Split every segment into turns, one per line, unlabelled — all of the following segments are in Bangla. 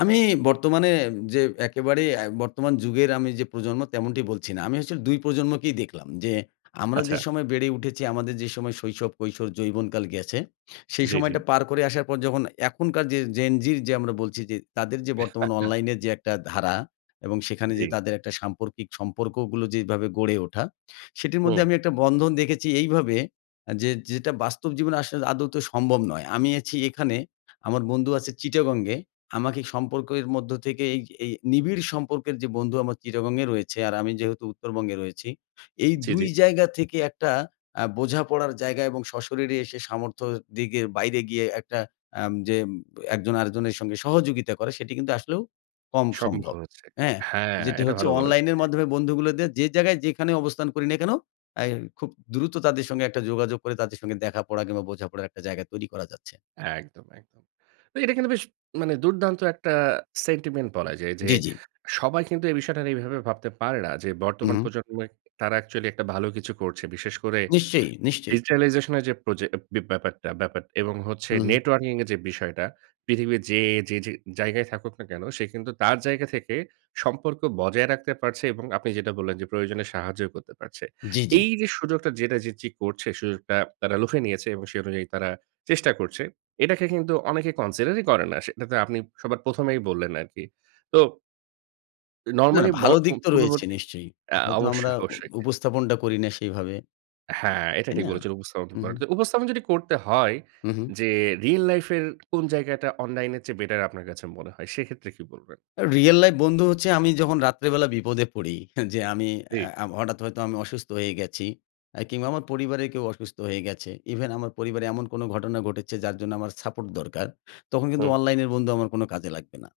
আমি বর্তমানে যে একেবারে এ বর্তমান যুগের আমি যে প্রজন্ম তেমনটি বলছি না। আমি আসলে ২ প্রজন্মকেই দেখলাম। যে আমরা যে
আচ্ছা।
সময় বেড়ে উঠেছি, আমাদের যে সময় শৈশব, কৈশোর, যৌবনকাল গেছে। সেই
জ্বী, জ্বী।
সময়টা পার করে আসার পর যখন এখনকার যে Gen Z র যে আমরা বলছি। যে তাদের যে বর্তমান অনলাইনের যে একটা ধারা এবং সেখানে যে
জ্বী।
তাদের একটা সাম্পর্কিক সম্পর্কগুলো যেভাবে গড়ে ওঠা। সেটির মধ্যে
হুম।
আমি একটা বন্ধন দেখেছি এইভাবে। আ যে যেটা বাস্তব জীবনে আসলে আদৌত সম্ভব নয়। আমি আছি এখানে আমার বন্ধু আছে চিটাগং এ। আমাকে সম্পর্কের মধ্য থেকে এই এই নিবিড় সম্পর্কের যে বন্ধু আমার চিটাগং এ রয়েছে, আর আমি যেহেতু উত্তরবঙ্গে রয়েছি। এই
জ্বী,
২
জ্বী।
জায়গা থেকে একটা আ বোঝাপড়ার জায়গা এবং সশরীরে এসে সামর্থ্য দিকে বাইরে গিয়ে একটা আম যে একজন আরেকজনের সঙ্গে সহযোগিতা করে। সেটি কিন্তু আসলেও কম
সম্ভব
সম্ভব।
হচ্ছে।
হ্যাঁ?
হ্যাঁ,
যেটি
এটা
হচ্ছে
ভালো বলেছেন।
অনলাইনের
জ্বী।
মাধ্যমে বন্ধুগুলোদের যে জায়গায় যেখানে অবস্থান করি না কেনো। এ খুব দ্রুত তাদের সঙ্গে একটা যোগাযোগ করে। তাদের সাথে দেখা পড়া কিংবা বোঝাপড়ার একটা জায়গা তৈরি করা যাচ্ছে।
একদম, একদম। তো এটা কিন্তু বেশ মানে দুর্দান্ত একটা সেন্টিমেন্ট বলা যায়। যে
জ্বী, জ্বী।
সবাই কিন্তু এই বিষয়টা নিয়ে এভাবে ভাবতে পারে না। যে
হু,
বর্তমান
হু।
প্রজন্মে তারা অ্যাকচুয়ালি একটা ভালো কিছু করছে। বিশেষ করে
নিশ্চয়ই, নিশ্চয়ই।
ডিজিটালাইজেশন এর যে প্রজে ব্যা ব্যাপারটা ব্যাপার এবং হচ্ছে
হু, হু।
নেটওয়ার্কিং এর যে বিষয়টা। পৃথিবীর যে যে যে জায়গায় থাকুক না কেনো। সে কিন্তু তার জায়গা থেকে সম্পর্ক বজায় রাখতে পারছে এবং আপনি যেটা বললেন। যে প্রয়োজনে সাহায্যও করতে পারছে।
জ্বী, জ্বী।
এই যে সুযোগটা যেটা Gen Z করছে সুযোগটা তারা লুফে নিয়েছে এবং সে অনুযায়ী তারা চেষ্টা করছে। এটাকে কিন্তু অনেকে কনসিডার ই করে না। সেটাতে আপনি সবার ১ম এই বললেন আরকি। তো
না,
নরমালি ব
ভালো দিক তো রয়েছে
পূর্ণবর্তী
নিশ্চয়ই।
এ
হয়তো আমরা
অবশ্যই,
উ
অবশ্যই।
উপস্থাপনটা করি না সেইভাবে।
হ্যাঁ, এটা
তাই
ঠিক
না?
বলেছেন উপস্থাপন
হু,
করেন।
হু।
উপস্থাপন যদি করতে হয়,
হু, হু।
যে রিয়াল লাইফ এর কোনো জায়গাটা? অনলাইন এর চেয়ে বেটার আপনার কাছে মনে হয় সেক্ষেত্রে কি বলবেন?
রিয়াল লাইফ বন্ধু হচ্ছে আমি যখন রাত্রেবেলা বিপদে পড়ি। যে আমি
জ্বী।
আ হঠাৎ হয়তো আমি অসুস্থ হয়ে গেছি আ কিংবা আমার পরিবারে কেউ অসুস্থ হয়ে গেছে। ইভেন আমার পরিবারে এমন কোনো ঘটনা ঘটেছে যার জন্য আমার সাপোর্ট দরকার। তখন কিন্তু
হুম।
অনলাইন এর বন্ধু আমার কোনো কাজে লাগবে না।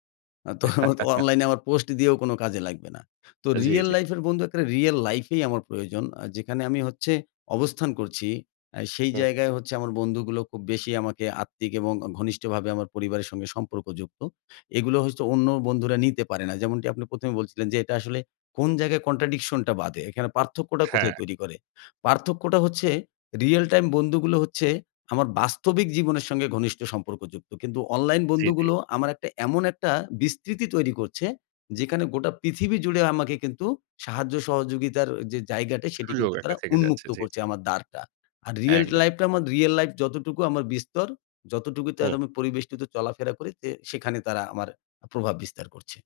তো অনলাইন এ আমার পোস্ট দিয়েও কোনো কাজে লাগবে না। তো
জ্বী,
রিয়াল
জ্বী।
লাইফ এর বন্ধু এক্কারে রিয়াল লাইফ এই আমার প্রয়োজন। আ যেখানে আমি হচ্ছে অবস্থান করছি। এ সেই
হু, হু।
জায়গায় হচ্ছে আমার বন্ধুগুলো খুব বেশি আমাকে আত্মিক এবং ঘনিষ্ঠভাবে আমার পরিবারের সাথে সম্পর্কযুক্ত। এগুলো হচ্ছে অন্য বন্ধুরা নিতে পারে না। যেমনটি আপনি ১ম এ বলছিলেন। যে এটা আসলে কোনো জায়গায় কন্ট্রাডিকশন টা বাধে। এখানে পার্থক্যটা
হ্যাঁ।
কোথায় তৈরি করে? পার্থক্যটা হচ্ছে রিয়াল টাইম বন্ধুগুলো হচ্ছে আমার বাস্তবিক জীবনের সঙ্গে ঘনিষ্ঠ সম্পর্কযুক্ত। কিন্তু অনলাইন
জ্বী, জ্বী।
বন্ধুগুলো আমার একটা এমন একটা বিস্তৃতি তৈরি করছে। যেখানে গোটা পৃথিবী জুড়ে আমাকে কিন্তু সাহায্য সহযোগিতার যে জায়গাটা, সেটি
সুযোগ
কিন্তু তারা
একটা থেকে যাচ্ছে।
উন্মুক্ত
জ্বী,
করছে
জ্বী।
আমার দ্বারটা। আর রিয়াল
একদম।
লাইফ টা আমার রিয়াল লাইফ যতটুকু আমার বিস্তর। যতটুকুতে আজ
হুম।
আমি পরিবেষ্টিত চলাফেরা করি। যে সেখানে তারা আমার প্রভাব বিস্তার করছে।